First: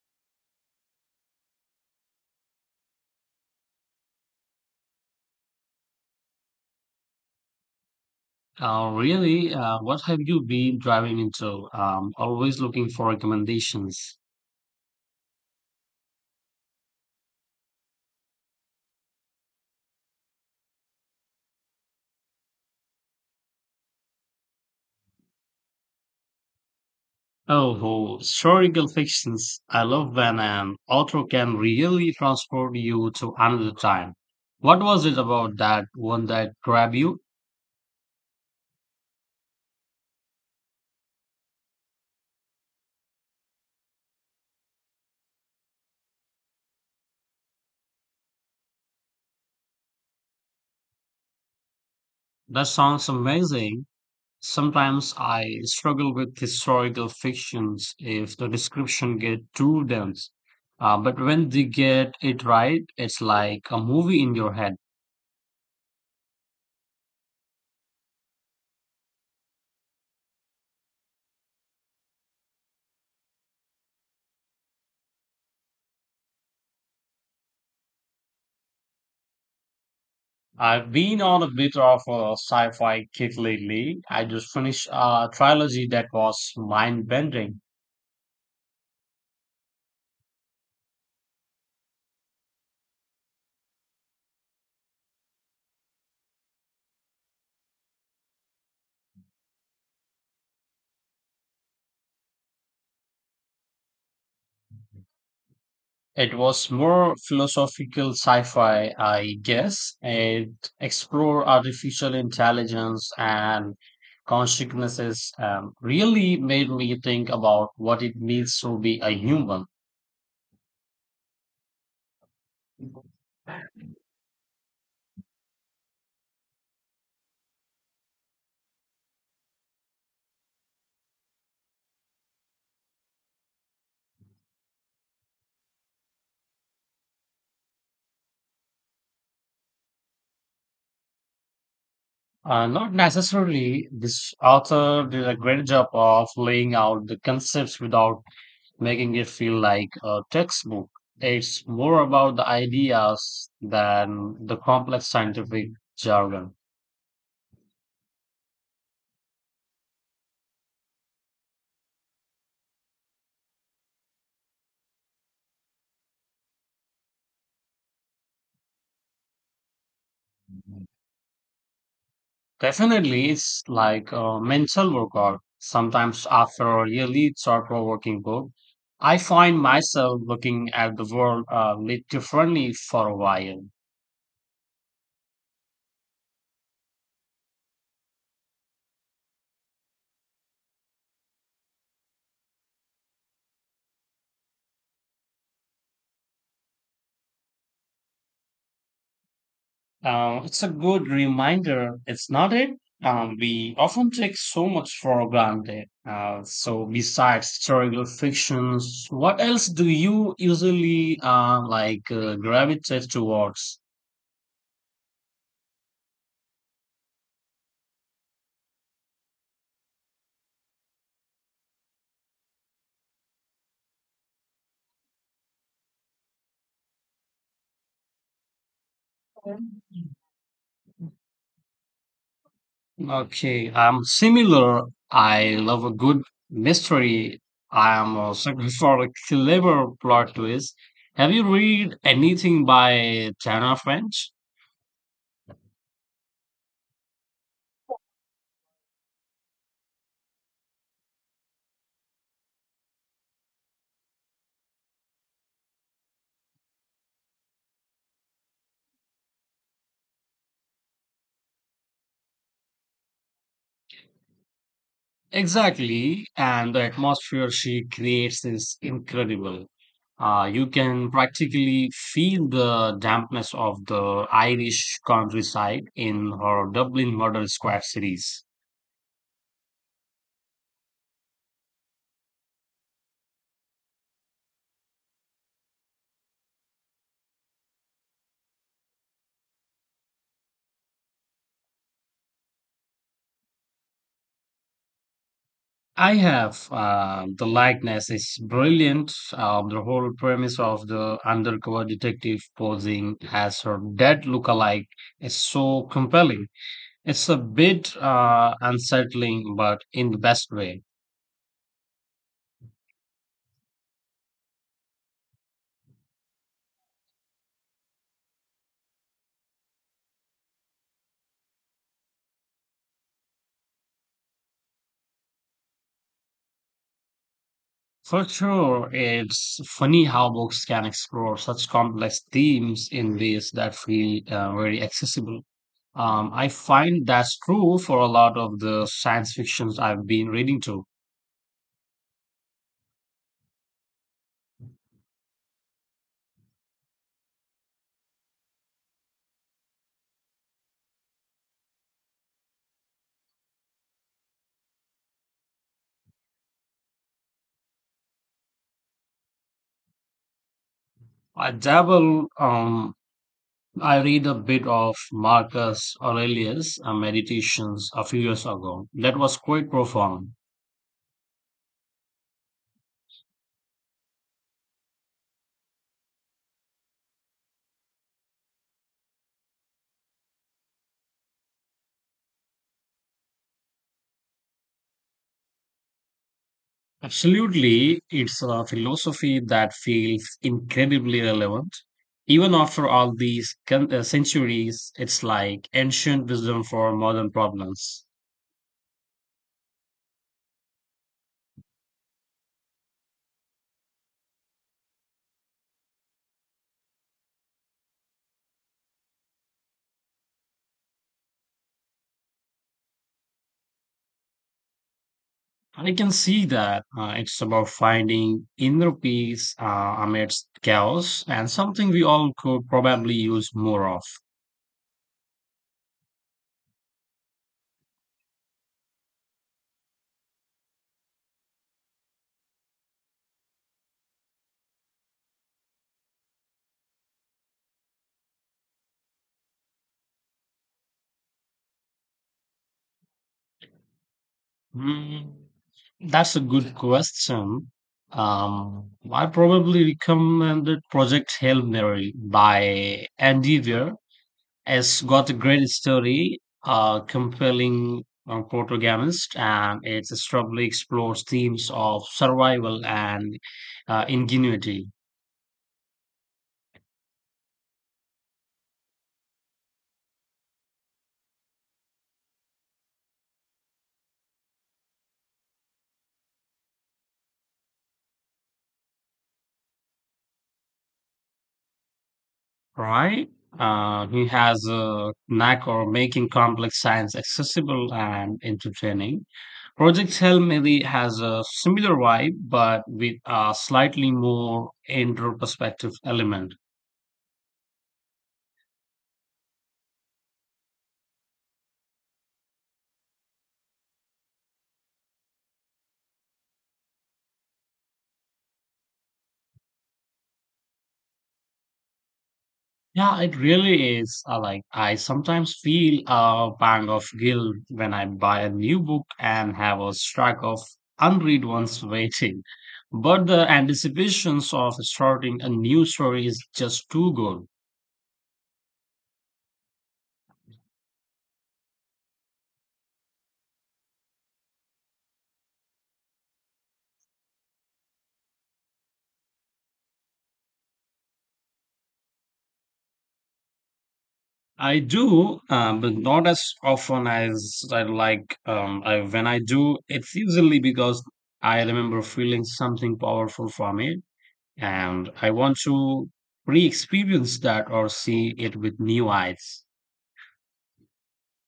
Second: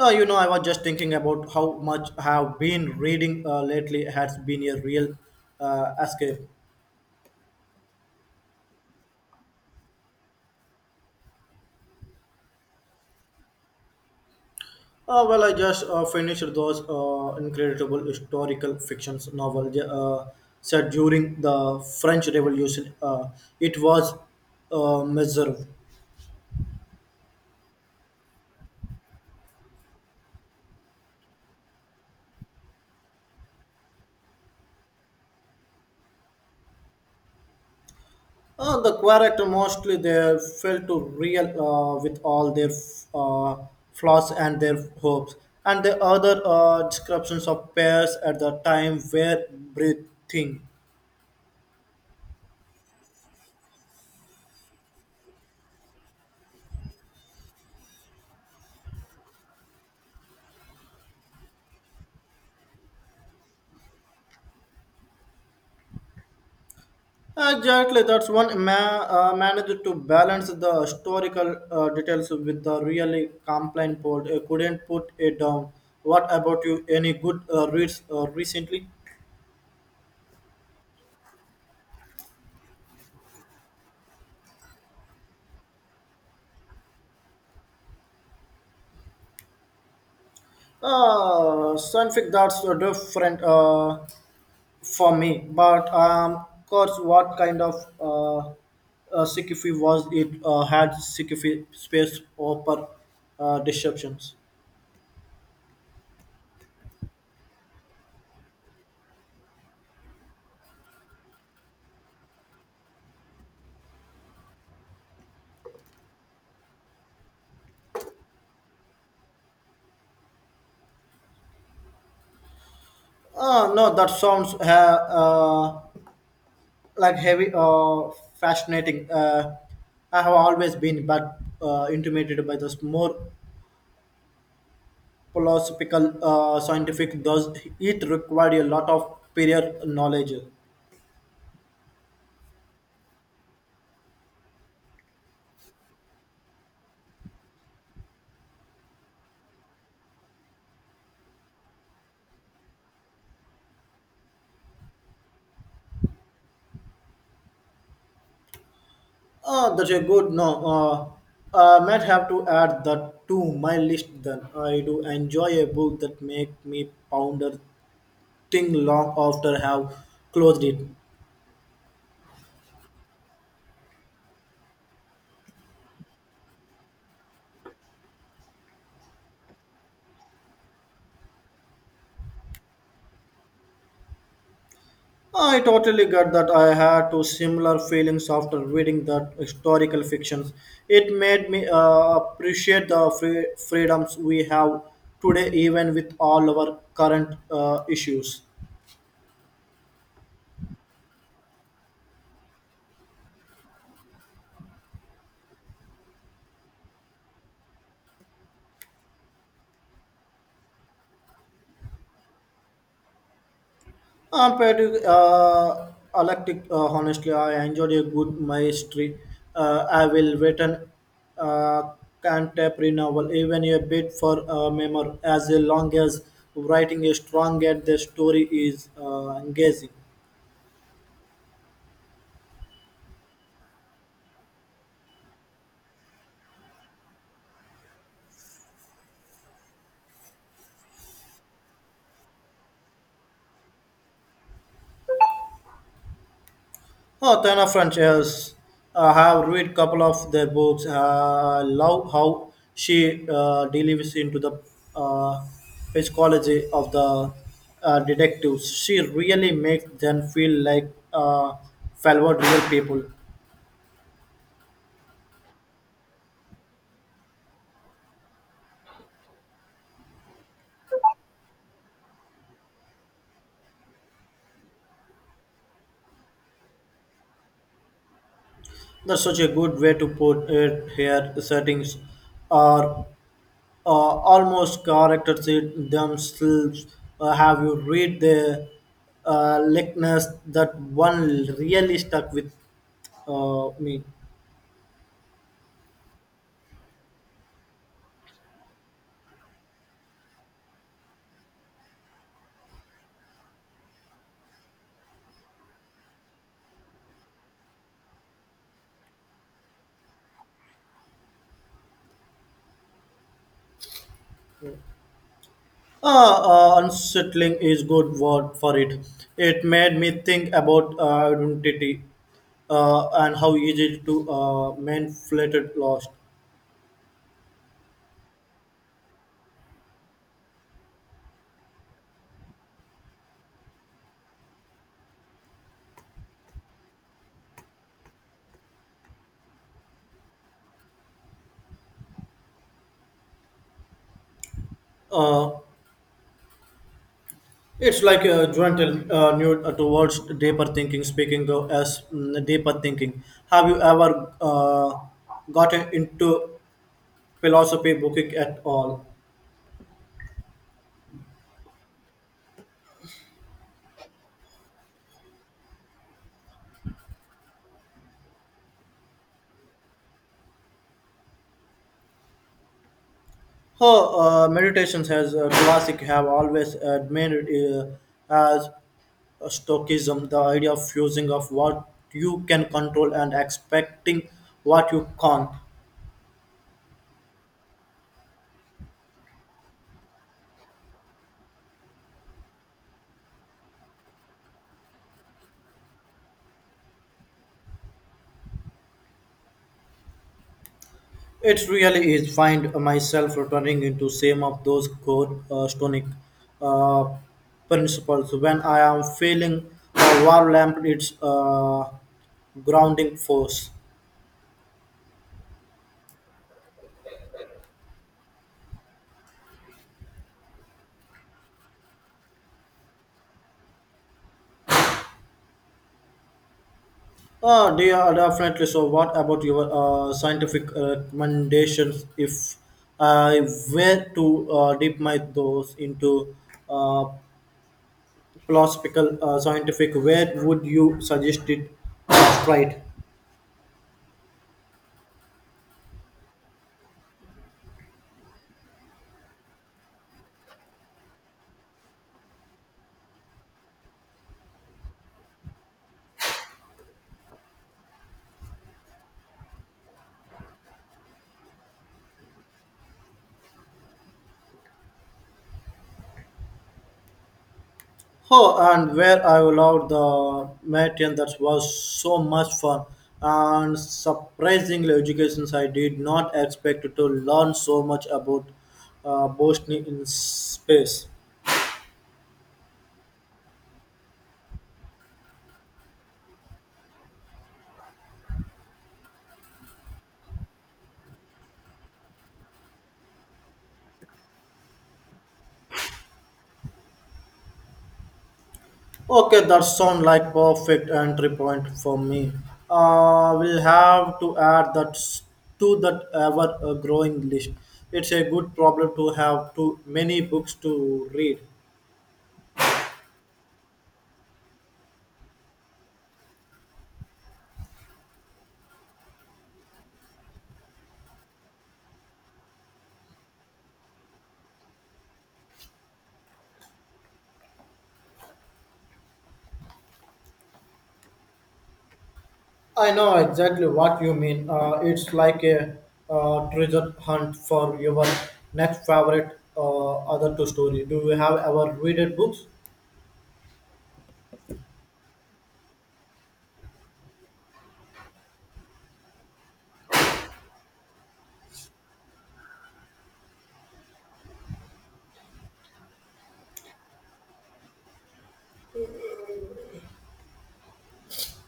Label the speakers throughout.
Speaker 1: I was just thinking about how much I have been reading lately. It has been a real escape.
Speaker 2: Really, what have you been driving into? Always looking for recommendations.
Speaker 1: I just finished those incredible historical fictions novel set during the French Revolution. It was miserable.
Speaker 2: Oh, oh, historical fictions. I love when an author can really transport you to another time. What was it about that one that grabbed you?
Speaker 1: The character mostly they failed to real with all their uh, flaws and their hopes, and the other descriptions of pairs at the time were breathing.
Speaker 2: That sounds amazing. Sometimes I struggle with historical fictions if the description get too dense. But when they get it right, it's like a movie in your head.
Speaker 1: Exactly, managed to balance the historical details with the really complaint plot. I couldn't put it down. What about you? Any good reads recently?
Speaker 2: I've been on a bit of a sci-fi kick lately. I just finished a trilogy that was mind-bending.
Speaker 1: Fanfic that's a different. For me. But of course, what kind of uh, CQF was it? Had CQF space opera disruptions?
Speaker 2: It was more philosophical sci-fi, I guess. It explored artificial intelligence and consciousness. Really made me think about what it means to be a human.
Speaker 1: No, that sounds like heavy fascinating. I have always been but intimidated by this more philosophical scientific. Does it required a lot of prior knowledge?
Speaker 2: Not necessarily. This author did a great job of laying out the concepts without making it feel like a textbook. It's more about the ideas than the complex scientific jargon.
Speaker 1: Oh, that's a good no. I might have to add that to my list then. I do enjoy a book that make me ponder thing long after have closed it.
Speaker 2: Definitely, it's like a mental workout. Sometimes, after a really thought provoking book, I find myself looking at the world a little differently for a while.
Speaker 1: I totally get that I had two similar feelings after reading that historical fictions. It made me appreciate the freedoms we have today even with all our current issues.
Speaker 2: It's a good reminder, it's not it? We often take so much for granted. So, besides historical fictions, what else do you usually like gravitate towards?
Speaker 1: I'm pretty eclectic, honestly. I enjoyed a good mystery. I will written uh, contemporary novel, even a bit for a memoir, as long as writing is strong and the story is engaging.
Speaker 2: Okay, I'm similar. I love a good mystery. I am a sucker for a clever plot twist. Have you read anything by Tana French?
Speaker 1: Oh, ton of French. Yes, I have read couple of their books. I love how she delves into the uh, psychology of the detectives. She really makes them feel like fellow real people.
Speaker 2: Exactly, and the atmosphere she creates is incredible. You can practically feel the dampness of the Irish countryside in her Dublin Murder Squad series.
Speaker 1: That's such a good way to put it here. Settings are almost characters it themselves. Have you read the likeness that one really stuck with me?
Speaker 2: I have, the likeness is brilliant. The whole premise of the undercover detective posing as her dead lookalike is so compelling. It's a bit unsettling, but in the best way.
Speaker 1: Uh, Unsettling is good word for it. It made me think about identity and how easy to man flattered lost.
Speaker 2: For sure, it's funny how books can explore such complex themes in ways that feel very accessible. I find that's true for a lot of the science fictions I've been reading too.
Speaker 1: Uh, It's like a gentle new towards deeper thinking. Speaking though as deeper thinking, have you ever gotten into philosophy booking at all?
Speaker 2: I dabble. I read a bit of Marcus Aurelius' Meditations a few years ago. That was quite profound.
Speaker 1: Her meditations has a classic have always admired as Stoicism, the idea of fusing of what you can control and expecting what you can't.
Speaker 2: Absolutely, it's a philosophy that feels incredibly relevant. Even after all these centuries, it's like ancient wisdom for modern problems.
Speaker 1: It really is. Find myself returning into same of those core stonic uh, principles. When I am feeling a war lamp, it's grounding force.
Speaker 2: I can see that, it's about finding inner peace amidst chaos and something we all could probably use more of.
Speaker 1: Oh, they are definitely. So, what about your scientific recommendations? If I were to dip my toes into uh, philosophical scientific, where would you suggest it? Right.
Speaker 2: Mm, that's a good question. I probably recommended Project Hail Mary by Andy Weir. It's got a great story, a compelling protagonist, and it strongly explores themes of survival and ingenuity.
Speaker 1: Oh, and where I loved the material that was so much fun and surprisingly education I did not expect to learn so much about Bosnia in space.
Speaker 2: Right? He has a knack for making complex science accessible and entertaining. Project Hail Mary has a similar vibe, but with a slightly more introspective element.
Speaker 1: Okay, that sounds like perfect entry point for me. We'll have to add to that ever growing list. It's a good problem to have too many books to read.
Speaker 2: Yeah, it really is. Like I sometimes feel a pang of guilt when I buy a new book and have a stack of unread ones waiting. But the anticipations of starting a new story is just too good.
Speaker 1: I know exactly what you mean. It's like a treasure hunt for your next favorite other two story. Do you have ever read it books?
Speaker 2: I do, but not as often as I like. When I do, it's usually because I remember feeling something powerful from it and I want to re experience that or see it with new eyes.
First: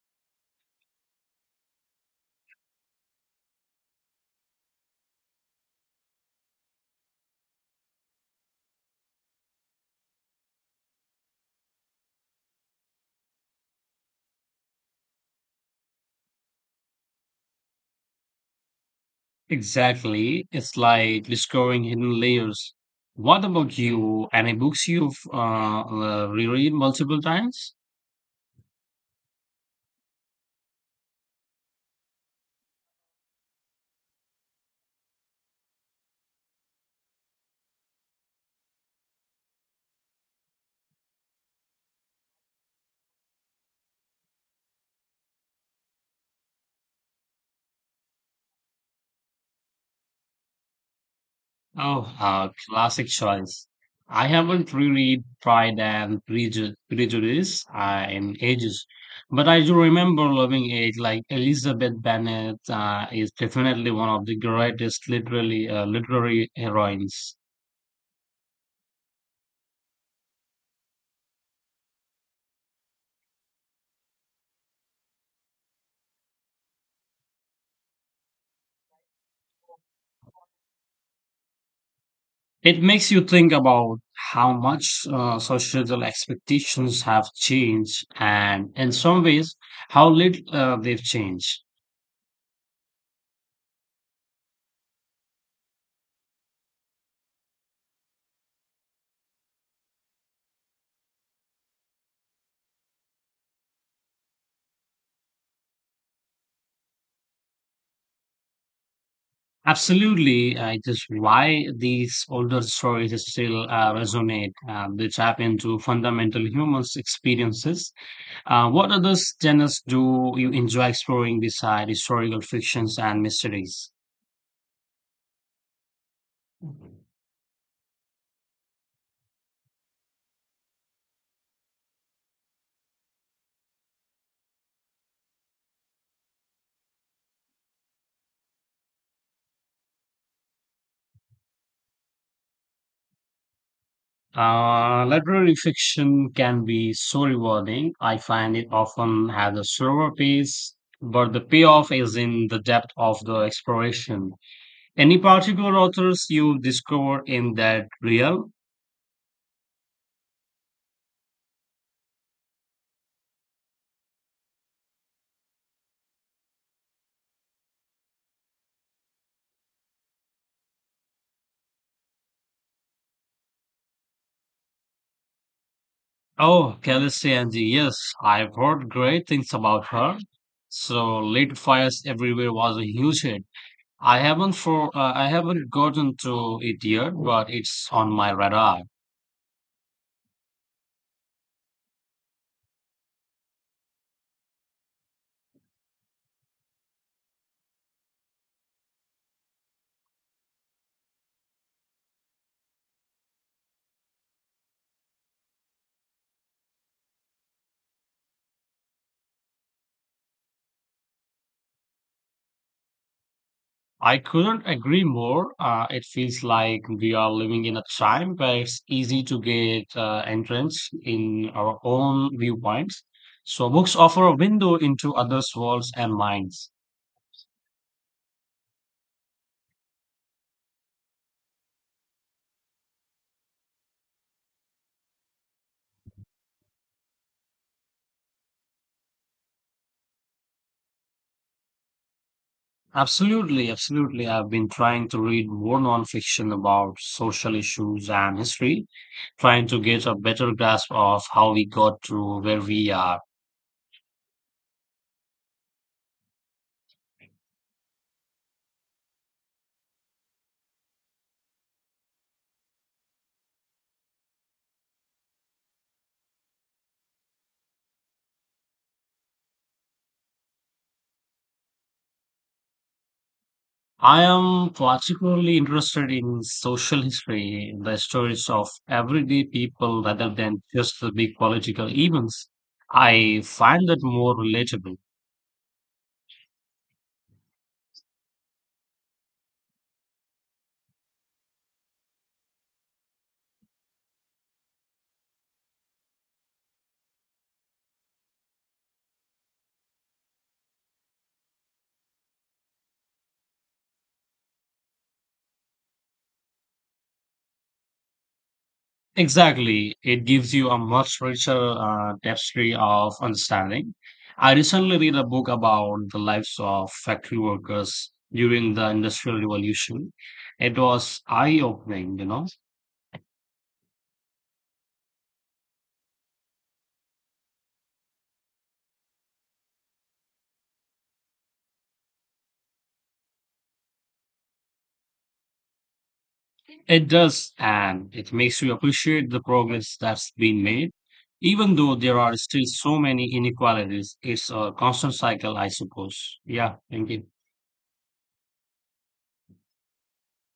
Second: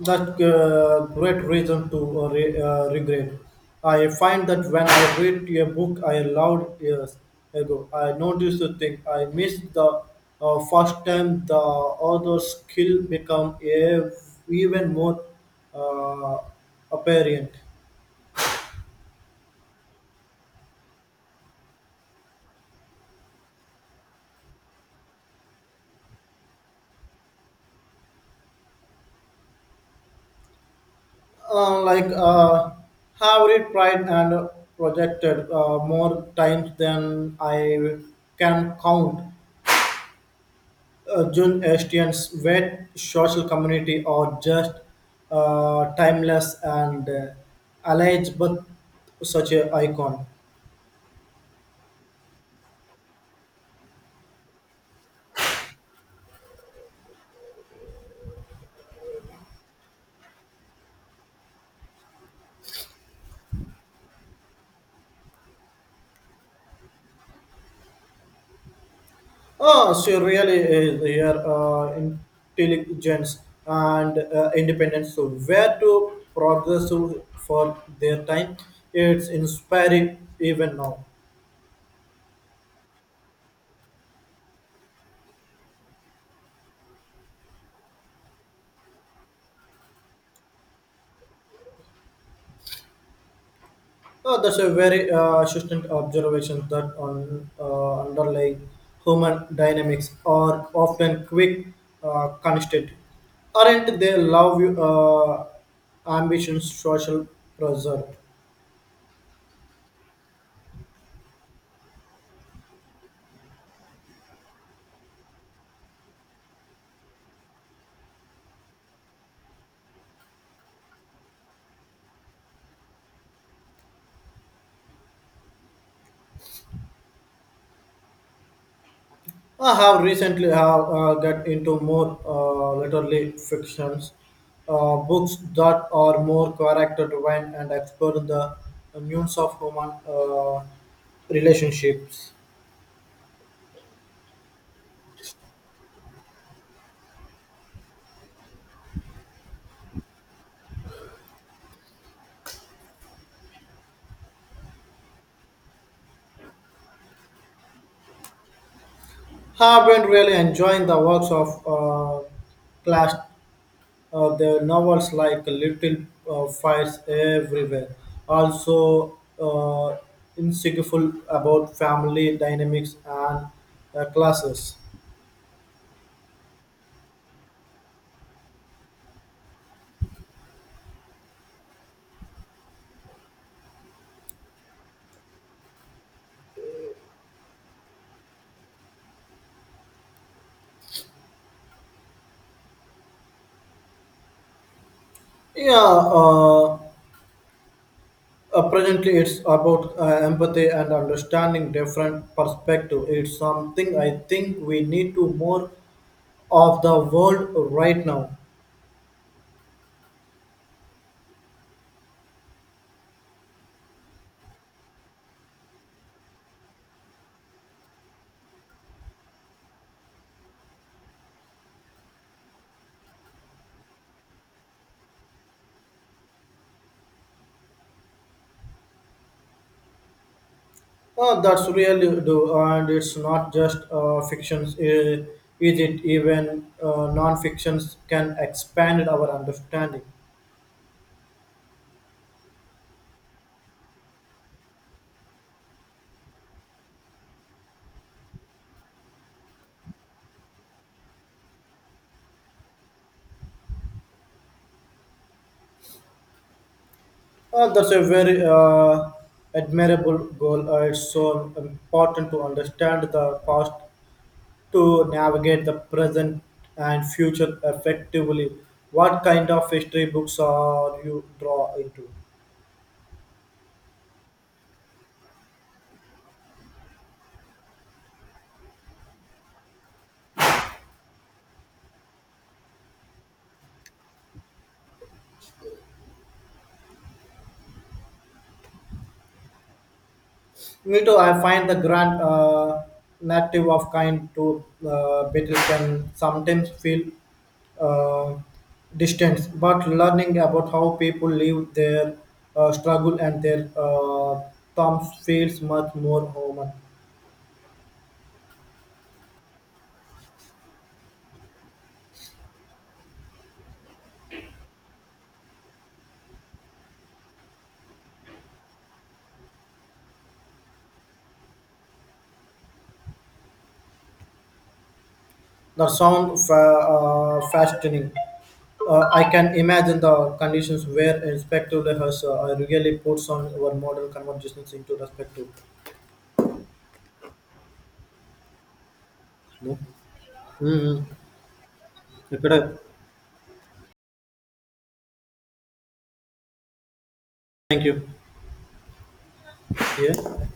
Speaker 1: That's great reason to regret. I find that when I read a book I loved years ago, I notice the thing I missed the first time. The author skill become even more uh, apparent.
Speaker 2: Exactly. It's like discovering hidden layers. What about you? Any books you've reread multiple times?
Speaker 1: uh, like uh, have read tried and projected more times than I can count. June Estian's wet social community are just timeless and alleged but such an icon.
Speaker 2: Oh, classic choice. I haven't reread Prejudice in ages, but I do remember loving it. Like Elizabeth Bennet is definitely one of the greatest literary heroines.
Speaker 1: Oh, she really is here intelligence and independence. So where to progress for their time? It's inspiring even now.
Speaker 2: It makes you think about how much societal expectations have changed, and in some ways, how little they've changed.
Speaker 1: Oh, that's a very assistant observation that on underlying human dynamics are often quick constant. Aren't they love you, ambitions social pressure?
Speaker 2: Absolutely, I just why these older stories still resonate. They tap into fundamental human experiences. What other genres do you enjoy exploring beside historical fictions and mysteries?
Speaker 1: I have recently have get into more literary fictions, books that are more character driven and explore the nuance of human relationships.
Speaker 2: Literary fiction can be so rewarding. I find it often has a slower pace, but the payoff is in the depth of the exploration. Any particular authors you discover in that realm?
Speaker 1: I've been really enjoying the works of class, the novels like Little Fires Everywhere. Also, insightful about family dynamics and classes.
Speaker 2: Oh, Khaleesi Angie, yes, I've heard great things about her. So Lit Fires Everywhere was a huge hit. I haven't gotten to it yet, but it's on my radar.
Speaker 1: Yeah, presently it's about empathy and understanding different perspective. It's something I think we need to more of the world right now.
Speaker 2: I couldn't agree more. It feels like we are living in a time where it's easy to get entrance in our own viewpoints. So books offer a window into others' worlds and minds.
Speaker 1: Oh, that's really do, and it's not just fictions, is it? Even non-fictions can expand our understanding.
Speaker 2: Absolutely, absolutely. I've been trying to read more nonfiction about social issues and history, trying to get a better grasp of how we got to where we are.
Speaker 1: That's a very admirable goal. It's so important to understand the past to navigate the present and future effectively. What kind of history books are you draw into?
Speaker 2: I am particularly interested in social history, the stories of everyday people rather than just the big political events. I find that more relatable.
Speaker 1: Me too. I find the grand narrative of kind to battle can sometimes feel uh, distant, but learning about how people live their struggle and their terms feels much more human.
Speaker 2: Exactly. It gives you a much richer tapestry of understanding. I recently read a book about the lives of factory workers during the Industrial Revolution. It was eye-opening, you know.
Speaker 1: The sound fa- fascinating. I can imagine the conditions where Inspector has really puts on our modern conversations into perspective.
Speaker 2: It does, and it makes you appreciate the
Speaker 1: No?
Speaker 2: progress that's been made.
Speaker 1: Mm-hmm.
Speaker 2: Even though there are still so many inequalities, it's a constant cycle, I suppose. Yeah, thank you.
Speaker 1: Thank you. Yeah.